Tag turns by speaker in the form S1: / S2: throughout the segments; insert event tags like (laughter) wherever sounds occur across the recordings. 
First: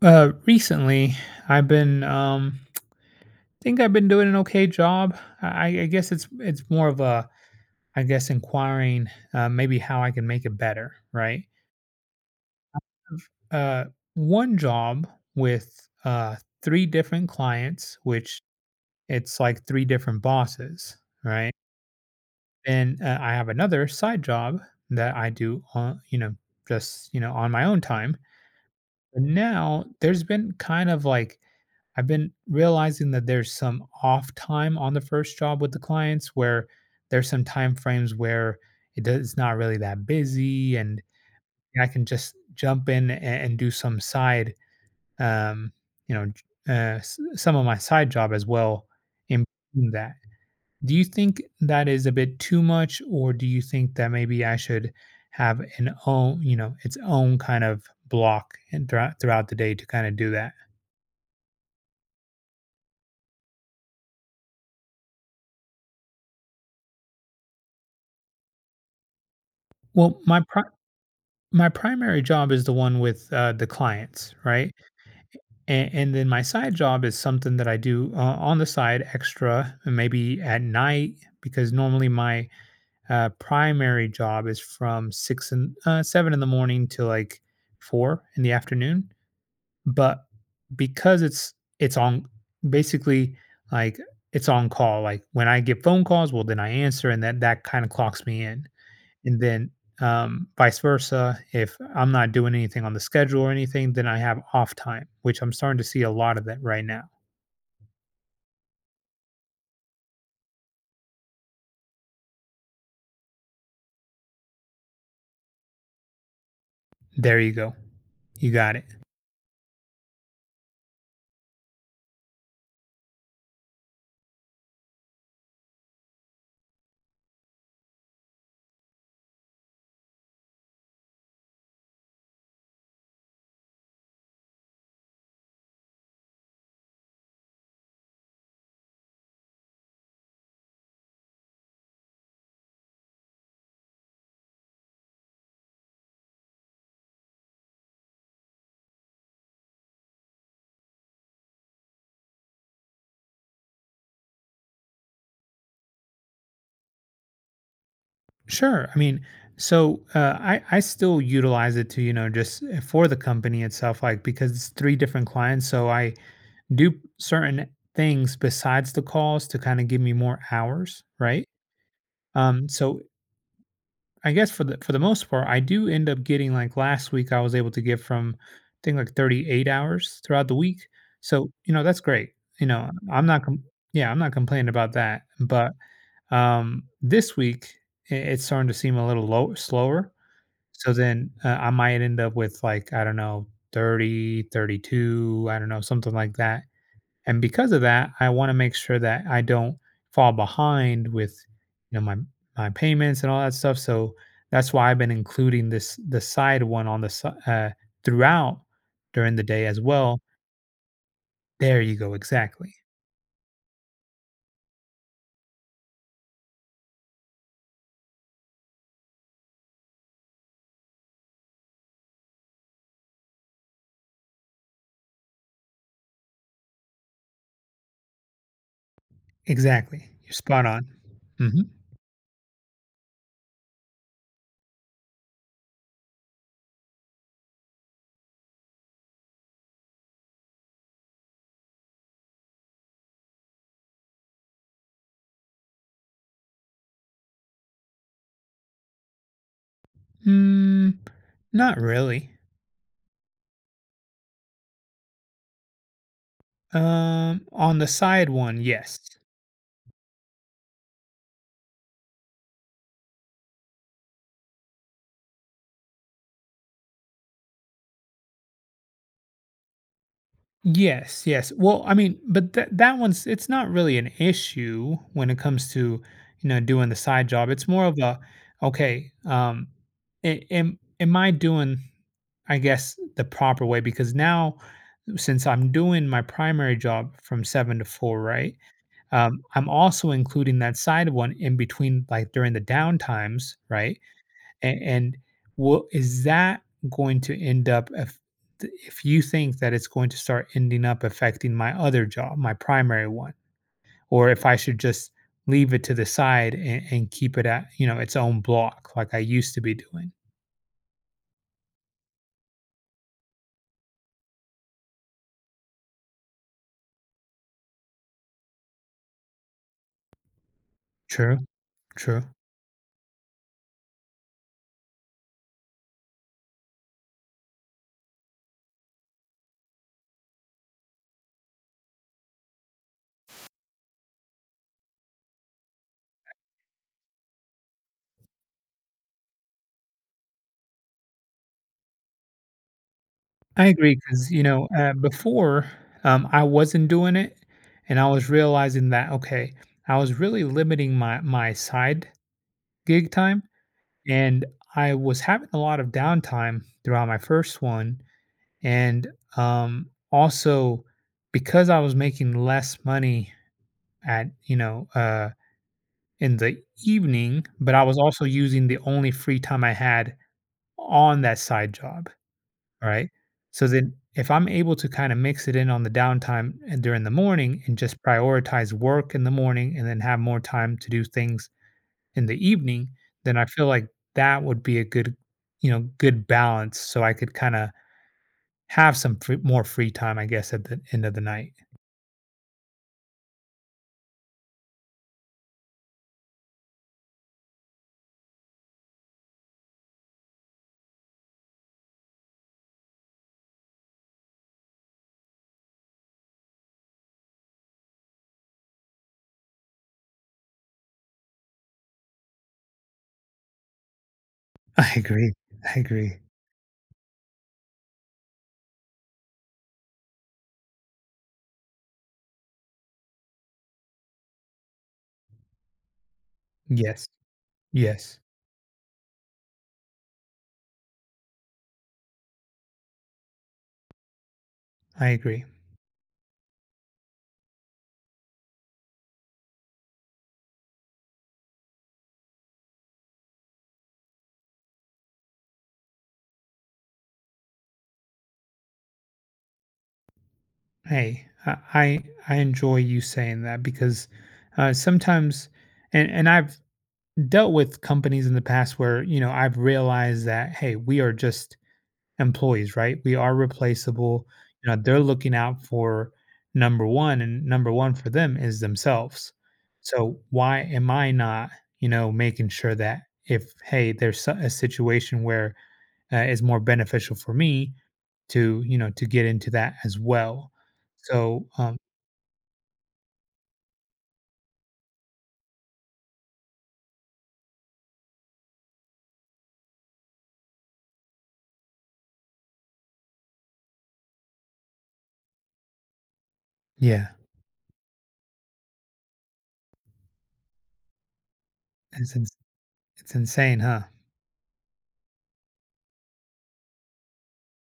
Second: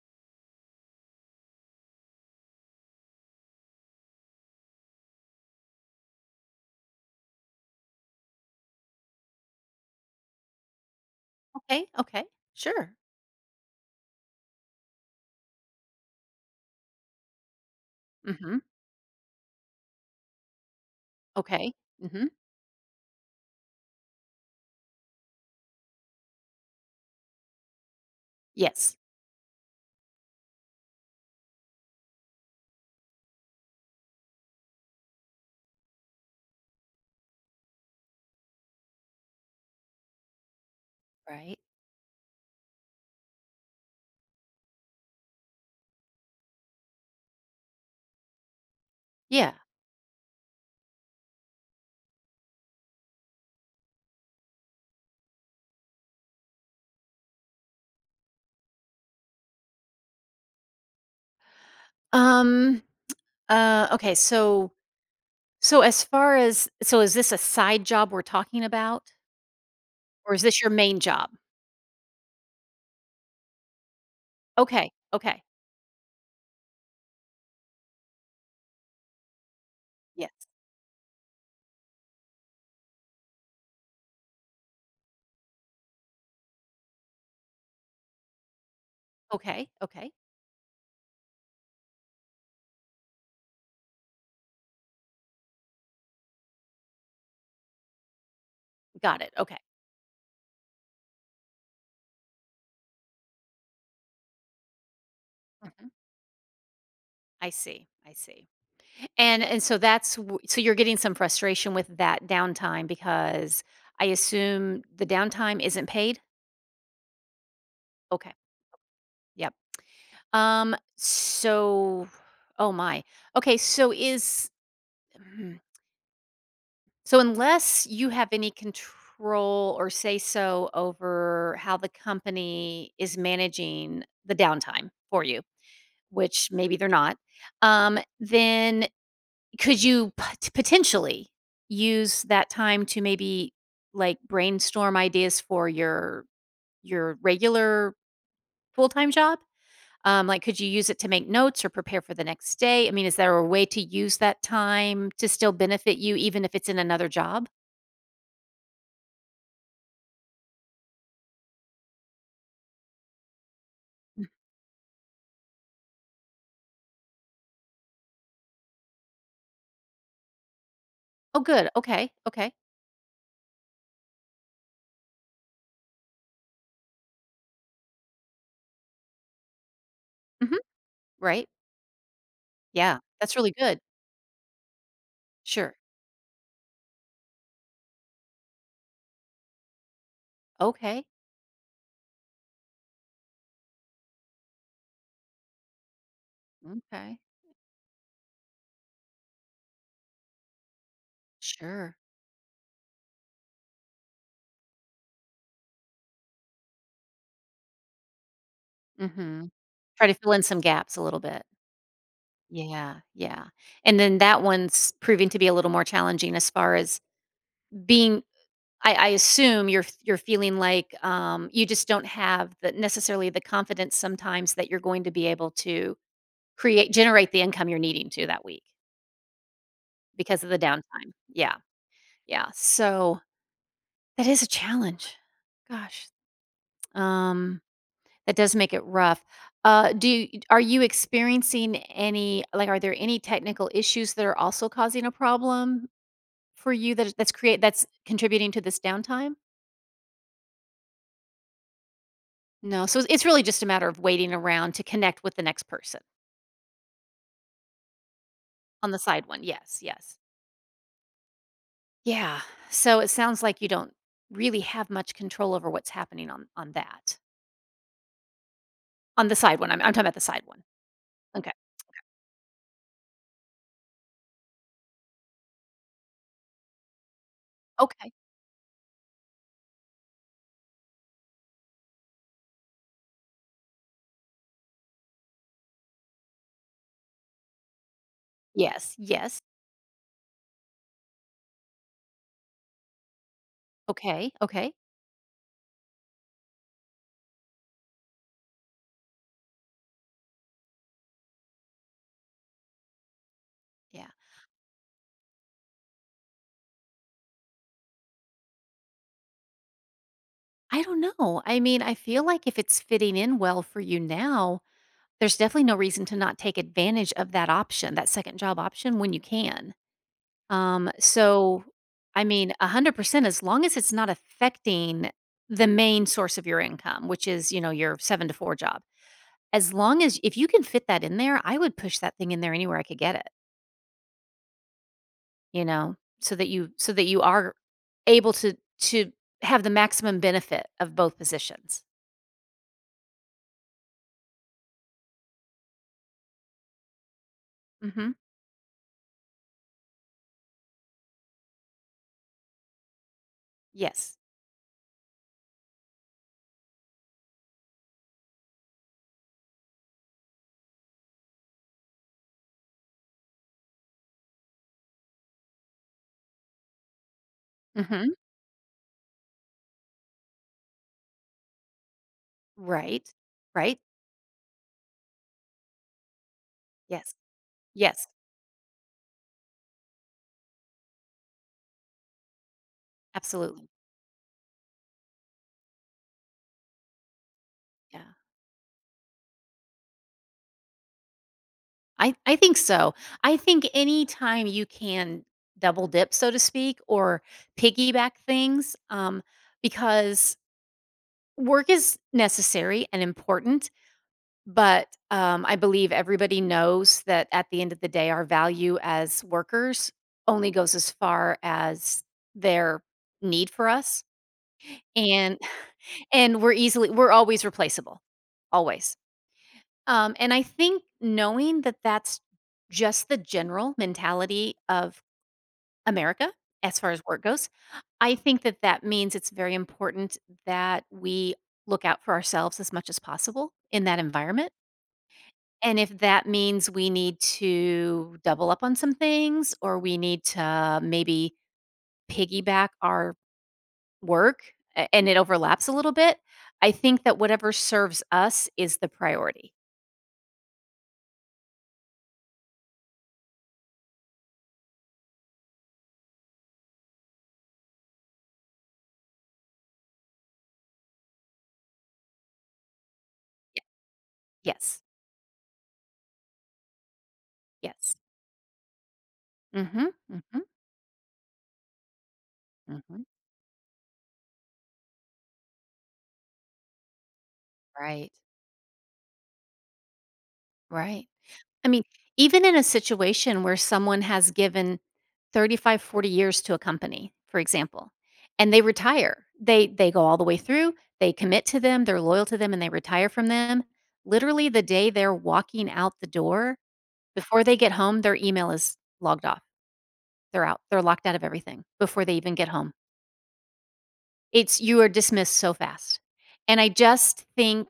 S1: Recently, I've been think I've been doing an okay job. I guess it's more of a I guess inquiring maybe how I can make it better, right?
S2: Okay, okay, sure.
S1: Uh, One job with uh three different clients, which
S2: Mhm,
S1: it's like three different bosses, right?
S2: okay, mhm,
S1: And I have another side job that I do on just on my own time.
S2: yes,
S1: But now there's been kind of like I've been realizing that there's some off time on the first job with the clients where there's some time frames where it does, it's not really that busy, and
S2: right,
S1: I can just jump in and do some side, um, you know, j- some of my side job as well in
S2: yeah.
S1: between that. Do you think that is a bit too much, or do you think that maybe I should have an own, you know, its own kind of block and throughout the day to kind of do that?
S2: Um, okay, so as far as is this a side job we're talking about?
S1: Well,
S2: Or
S1: my
S2: is this
S1: pri-
S2: your main job?
S1: My primary job is the one with, the clients, right?
S2: Okay, okay,
S1: And then my side job is something that I do o on the side extra, and maybe
S2: yes,
S1: at night, because normally my, primary job is from 6 and 7 in the morning to, like, 4 in the afternoon,
S2: okay, okay,
S1: but because it's on basically, like, it's on call, like, when I get phone calls, well, then I answer, and that kinda clocks me in,
S2: got it,
S1: and
S2: okay,
S1: then vice versa. If I'm not doing anything on the schedule or anything, then I have off time, which I'm starting to
S2: mhm,
S1: see a lot of that right now.
S2: I see, I see. And so that's w so you're getting some frustration with that downtime because I assume the downtime isn't paid?
S1: There you go.
S2: Okay,
S1: You got it.
S2: yep. Um, so oh my. Okay, so is hmm. So unless you have any control or say so over how the company is managing the downtime for you, which maybe they're not, then could you potentially use that time to maybe like brainstorm ideas for your regular full-time job? Like, could you use it to make notes or prepare for the next day? I mean, is there a way to use that time to still benefit you, even if it's in another job?
S1: Sure. I mean, so I still utilize it to just for the company itself, like
S2: Mm.
S1: because it's three different clients, so I do certain things besides the calls to kind of give me more hours,
S2: Oh,
S1: right?
S2: good. Okay. Okay.
S1: So I guess for the most part, I do end up getting like last week I was able to get from I think like 38 hours throughout the
S2: Hmm.
S1: week.
S2: Right.
S1: So, you know, that's great. You know,
S2: Yeah.
S1: I'm
S2: That's
S1: not
S2: really
S1: com-
S2: good.
S1: yeah, I'm not complaining about that. But
S2: Sure.
S1: this week it's starting to seem a little low slower. So
S2: Okay.
S1: then I might end up with like I don't know 30, 32. I don't know, something like that.
S2: Okay.
S1: And because of that, I wanna make sure that I don't fall behind with,
S2: Sure.
S1: you know, my payments and all that stuff, so that's why I've been including this the side one on the si throughout during the
S2: Hmm.
S1: day as
S2: Try to
S1: well.
S2: fill in some gaps a little bit.
S1: There you go, exactly.
S2: Yeah. Yeah. And then that one's proving to be a little more challenging as far as being I assume you're feeling like, you just don't have the necessarily the confidence sometimes that you're going to be able to create generate the income you're needing to that week
S1: Exactly. You're
S2: because of the
S1: spot on.
S2: downtime. Yeah,
S1: Mhm.
S2: yeah. So, that is a challenge. Gosh, um, that does make it rough. Do you are you experiencing any are there any technical issues that are also causing a problem for you that that's contributing to this downtime?
S1: Mm, not really.
S2: No, so it's really just a matter of waiting around to connect with the next person
S1: On the side one,
S2: on the
S1: yes.
S2: side one. Yes, yes. Yeah. So it sounds like you don't really have much control over what's happening on that. On the side one. I'm talking about the side one.
S1: Yes,
S2: Okay.
S1: yes. Well, I mean, but that that one's it's not really an issue when it comes to, you know, doing the side job. It's more of
S2: Okay.
S1: a, okay, am I doing, I guess, the proper way? Because now, since I'm doing my primary job from seven to four, right?
S2: Yes. Yes.
S1: I'm also including that side one in between, like during the down times, right?
S2: Okay. Okay.
S1: And will is that going to end up if you think that it's going to start ending up affecting my other job, my primary one,
S2: Yeah.
S1: or if I should just leave it to the side and keep it at, you know, its own block like I used to be doing.
S2: I don't know. I mean, I feel like if it's fitting in well for you now, there's definitely no reason to not take advantage of that option, that second job option when you can. Um,
S1: True,
S2: so,
S1: true.
S2: I mean, 100% as long as it's not affecting the main source of your income, which is, you know, your 7 to 4 job. As long as if you can fit that in there, I would push that thing in there anywhere I could get it, you know, so that you are able to to have the maximum benefit of both positions.
S1: I agree because you know before I wasn't doing it, and I
S2: Mhm.
S1: was realizing that okay, I was really limiting my my side gig time.
S2: Yes.
S1: And I was having a lot of downtime throughout my first one, and, also because I was making less money at, you know, in the evening, but I was
S2: Mhm.
S1: also using the only free time I had on that side job. All
S2: Right.
S1: right, so
S2: Right.
S1: then if I'm able to kinda mix it in on the downtime and during the
S2: Yes.
S1: morning and just
S2: Yes.
S1: prioritize work in the morning and then have more time to do things in the evening, then I feel
S2: Absolutely.
S1: like that would be a good you know, good balance so I could kinda
S2: Yeah.
S1: have some free more free time, I guess, at the end of the night.
S2: I think so. I think anytime you can double dip, so to speak, or piggyback things, because work is necessary and important, but I believe everybody knows that at the end of the day, our value as workers only goes as far as their need for us,
S1: (laughs) I agree,
S2: and
S1: I
S2: (laughs)
S1: agree.
S2: and we're always replaceable, always. And I think knowing that that's just the general mentality of America as far as
S1: Yes,
S2: work goes, I
S1: yes,
S2: think that that means it's very important that we look out for ourselves as much as possible in that environment.
S1: I agree.
S2: And if that means we need to double up on some things or we need to maybe piggyback our work and it overlaps a little bit, I think that whatever serves us is the priority.
S1: Hey, I enjoy you saying that because, sometimes and I've dealt with companies in the past where, you know, I've realized that, "Hey, we are just employees, right? We are replaceable. You
S2: Yes.
S1: know, they're looking out for number one, and number one
S2: Yes.
S1: for them is themselves.
S2: Mhm.
S1: So
S2: Mhm.
S1: why am I not, you know, making sure that
S2: Mhm.
S1: if hey, there's a situation where it's more beneficial for me
S2: Right.
S1: to, you know, to get into that as well.
S2: Right.
S1: So
S2: I mean, even in a situation where someone has given 35, 40 years to a company, for example, and they retire, they go all the way through, they commit to them, they're loyal to them, and they retire from them. Literally, the day they're walking out the door,
S1: yeah,
S2: before they get home, their email is logged off. They're out. They're locked out of everything before they
S1: it's
S2: even
S1: ins-
S2: get home.
S1: it's insane, huh?
S2: It's you are dismissed so fast. And I just think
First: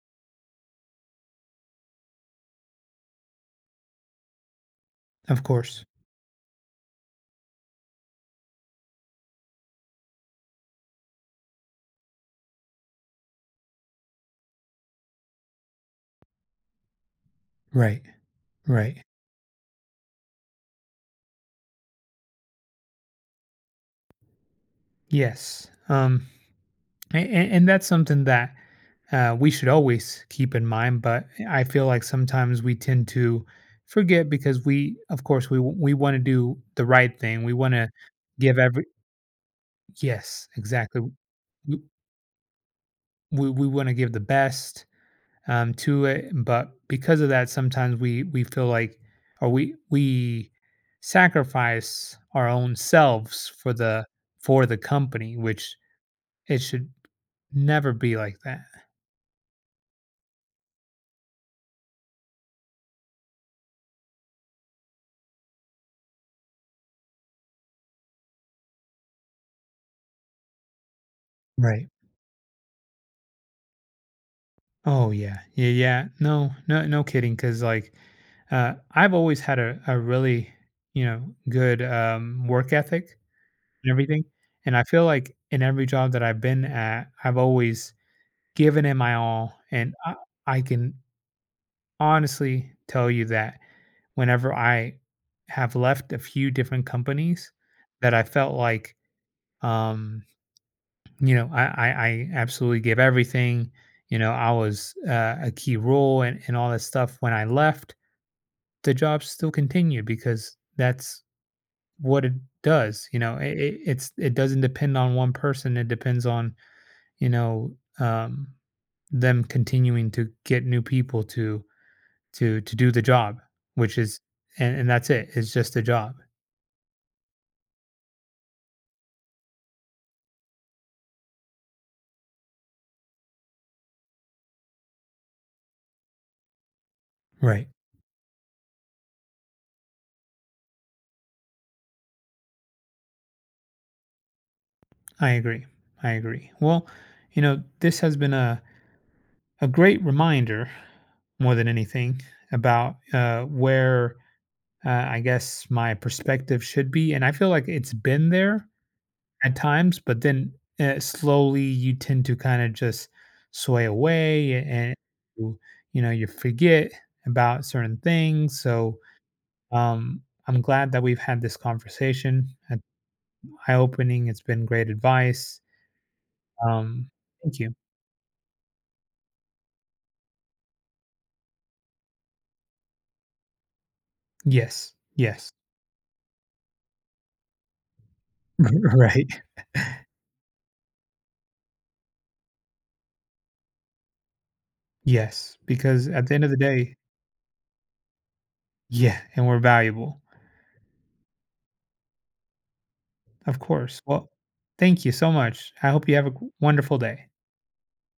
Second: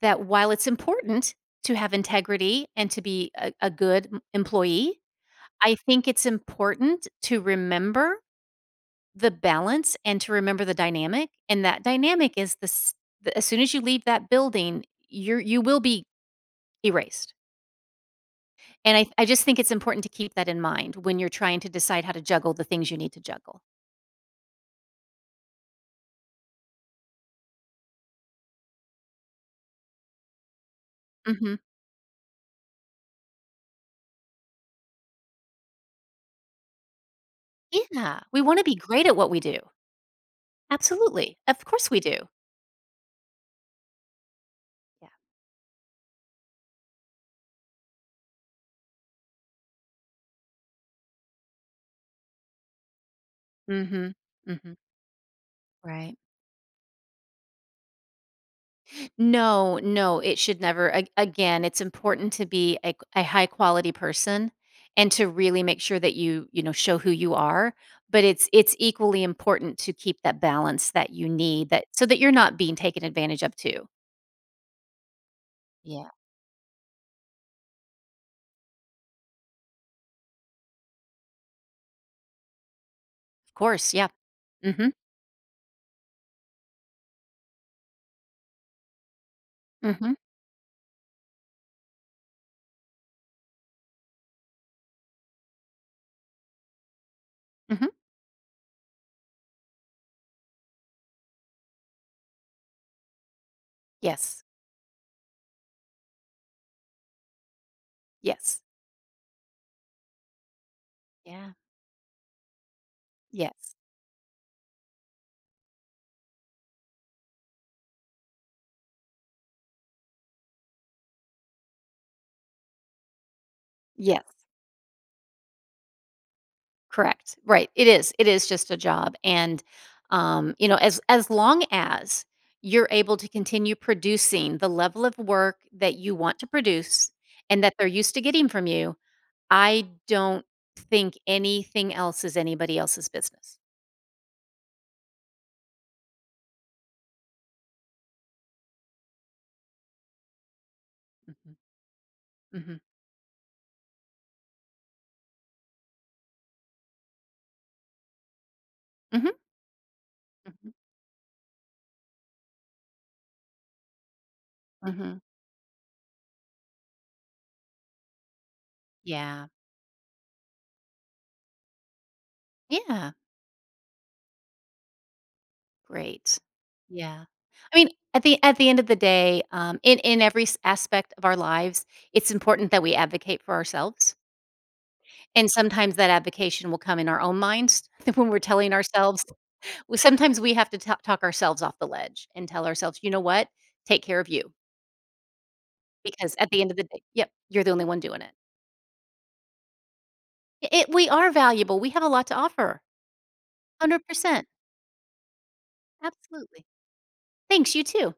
S2: that while it's important to have integrity and to be a good employee,
S1: Of
S2: I
S1: course,
S2: think it's important to remember the balance and to remember the dynamic, and that dynamic is this the as soon as you leave that building, you will be erased,
S1: right,
S2: and
S1: right,
S2: I just think it's important to keep that in mind when you're trying to decide how to juggle the things you need to juggle.
S1: yes. And that's something that we should always keep in mind. But
S2: Mhm.
S1: I feel like sometimes we tend to forget because we, of course, we want to do the right thing. We want to
S2: Yeah, we
S1: give
S2: wanna be
S1: every
S2: great at what we do.
S1: yes, exactly.
S2: Absolutely. Of
S1: We
S2: course we do.
S1: we want to give the best
S2: Yeah.
S1: to it, but because of that, sometimes we feel like or we sacrifice our own selves
S2: Mm. Mhm. Mm.
S1: for
S2: Mhm.
S1: the company, which
S2: Right.
S1: it should never be like that.
S2: No, no, it should never. A- again, it's important to be a high quality person and to really make sure that you know, show who you are. But it's equally important to keep that balance that you need that
S1: Right.
S2: so that you're not being taken advantage of too.
S1: Oh yeah, yeah,
S2: Yeah,
S1: yeah.
S2: of
S1: No, no, no kidding. Because like, I've always had a really, you know, good work ethic and
S2: course. Yeah.
S1: everything, and I
S2: Mm-hmm.
S1: feel like in every job that I've been at, I've always given it my all, and
S2: Mm-hmm.
S1: I can honestly tell you that whenever I have left a few different companies
S2: Mm-hmm.
S1: that I felt like um, you know, I absolutely gave everything. You know,
S2: Yes.
S1: I was a key role and all that stuff. When I left,
S2: Yes.
S1: the job still continued because that's
S2: Yeah.
S1: what it does. You know,
S2: Yes.
S1: it's it doesn't depend on one person. It depends on you know um, them continuing to get new people to do the job, which is
S2: Yes.
S1: and that's it. It's just a job.
S2: Correct. Right. It is. It is just a job, and, you know, as long as you're able to continue producing the level of work that you want to produce and
S1: Right.
S2: that they're used to getting from you, I don't think anything else is anybody else's business.
S1: I agree. I agree. Well, you know, this has been a great reminder
S2: Mhm.
S1: more than anything
S2: Mhm.
S1: about where I guess my perspective should be. And I feel like it's been there
S2: Mhm.
S1: at times, but then
S2: Mhm.
S1: slowly you tend to kind of just sway away and
S2: Mhm.
S1: you you know you forget about certain things. So
S2: Yeah.
S1: um, I'm glad that we've had this conversation. It's
S2: Yeah.
S1: Eye opening. It's been great advice.
S2: Great.
S1: Um,
S2: Yeah.
S1: thank you.
S2: I mean, at the end of the day, in every s aspect of our lives, it's important that we advocate for ourselves.
S1: Yes.
S2: And
S1: Yes.
S2: sometimes that advocation will come in our own minds (laughs) when we're telling
S1: (laughs)
S2: ourselves
S1: right.
S2: well, sometimes we have to ta talk ourselves off the ledge and tell ourselves, "You know what? Take care of you,
S1: Yes. Because at
S2: because
S1: the end
S2: at
S1: of the
S2: the end of the
S1: day,
S2: day." Yep, "you're the only one doing it."
S1: yeah, and we're valuable.
S2: We are valuable, we have a lot to offer,
S1: Of course. Well,
S2: 100%,
S1: thank you so much. I hope you have a
S2: absolutely.
S1: wonderful day.
S2: Thanks, you too.